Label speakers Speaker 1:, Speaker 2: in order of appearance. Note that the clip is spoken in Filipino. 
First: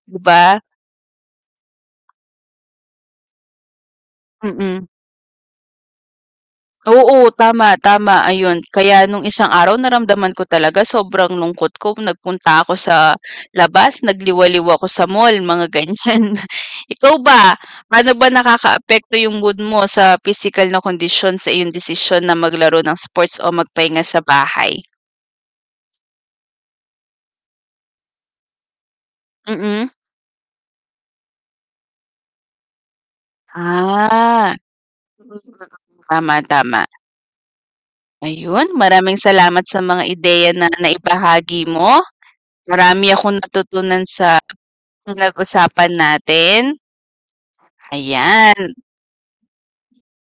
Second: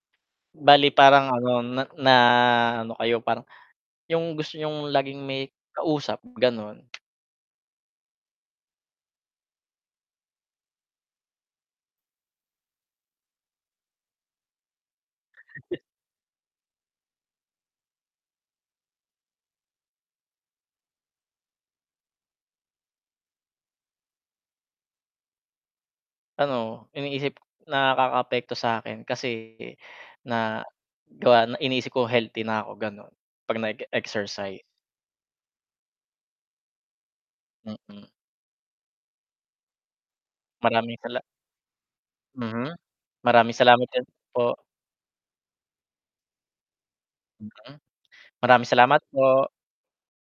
Speaker 1: Diba?
Speaker 2: Bale parang ano na na ano kayo, parang, yung gusto
Speaker 1: Mm.
Speaker 2: niyong laging may kausap ganun.
Speaker 1: Oo tama, tama ayun kaya nung isang araw naramdaman ko talaga sobrang lungkot ko, nagpunta ako sa labas, nagliwaliw ako sa mall mga ganyan. Ikaw ba? Paano ba nakaka-apekto yung mood mo sa pisikal na kondisyon sa iyong desisyon na maglaro ng sports o magpahinga sa bahay?
Speaker 2: Ano, iniisip nakaka-apekto sakin kasi,
Speaker 1: Mm.
Speaker 2: na gawa na iniisip ko healthy na ako ganon. 'Pag
Speaker 1: Ah.
Speaker 2: nag-exercise.
Speaker 1: Oo nga. Tama-tama.
Speaker 2: Mm.
Speaker 1: Ayun, maraming salamat sa mga ideya na
Speaker 2: Maraming sala
Speaker 1: nai-bahagi mo,
Speaker 2: hmm.
Speaker 1: marami akong
Speaker 2: Maraming salamat din
Speaker 1: natutunan sa
Speaker 2: po.
Speaker 1: pinag-usapan natin.
Speaker 2: Hmm. Maraming
Speaker 1: Ayan.
Speaker 2: salamat po.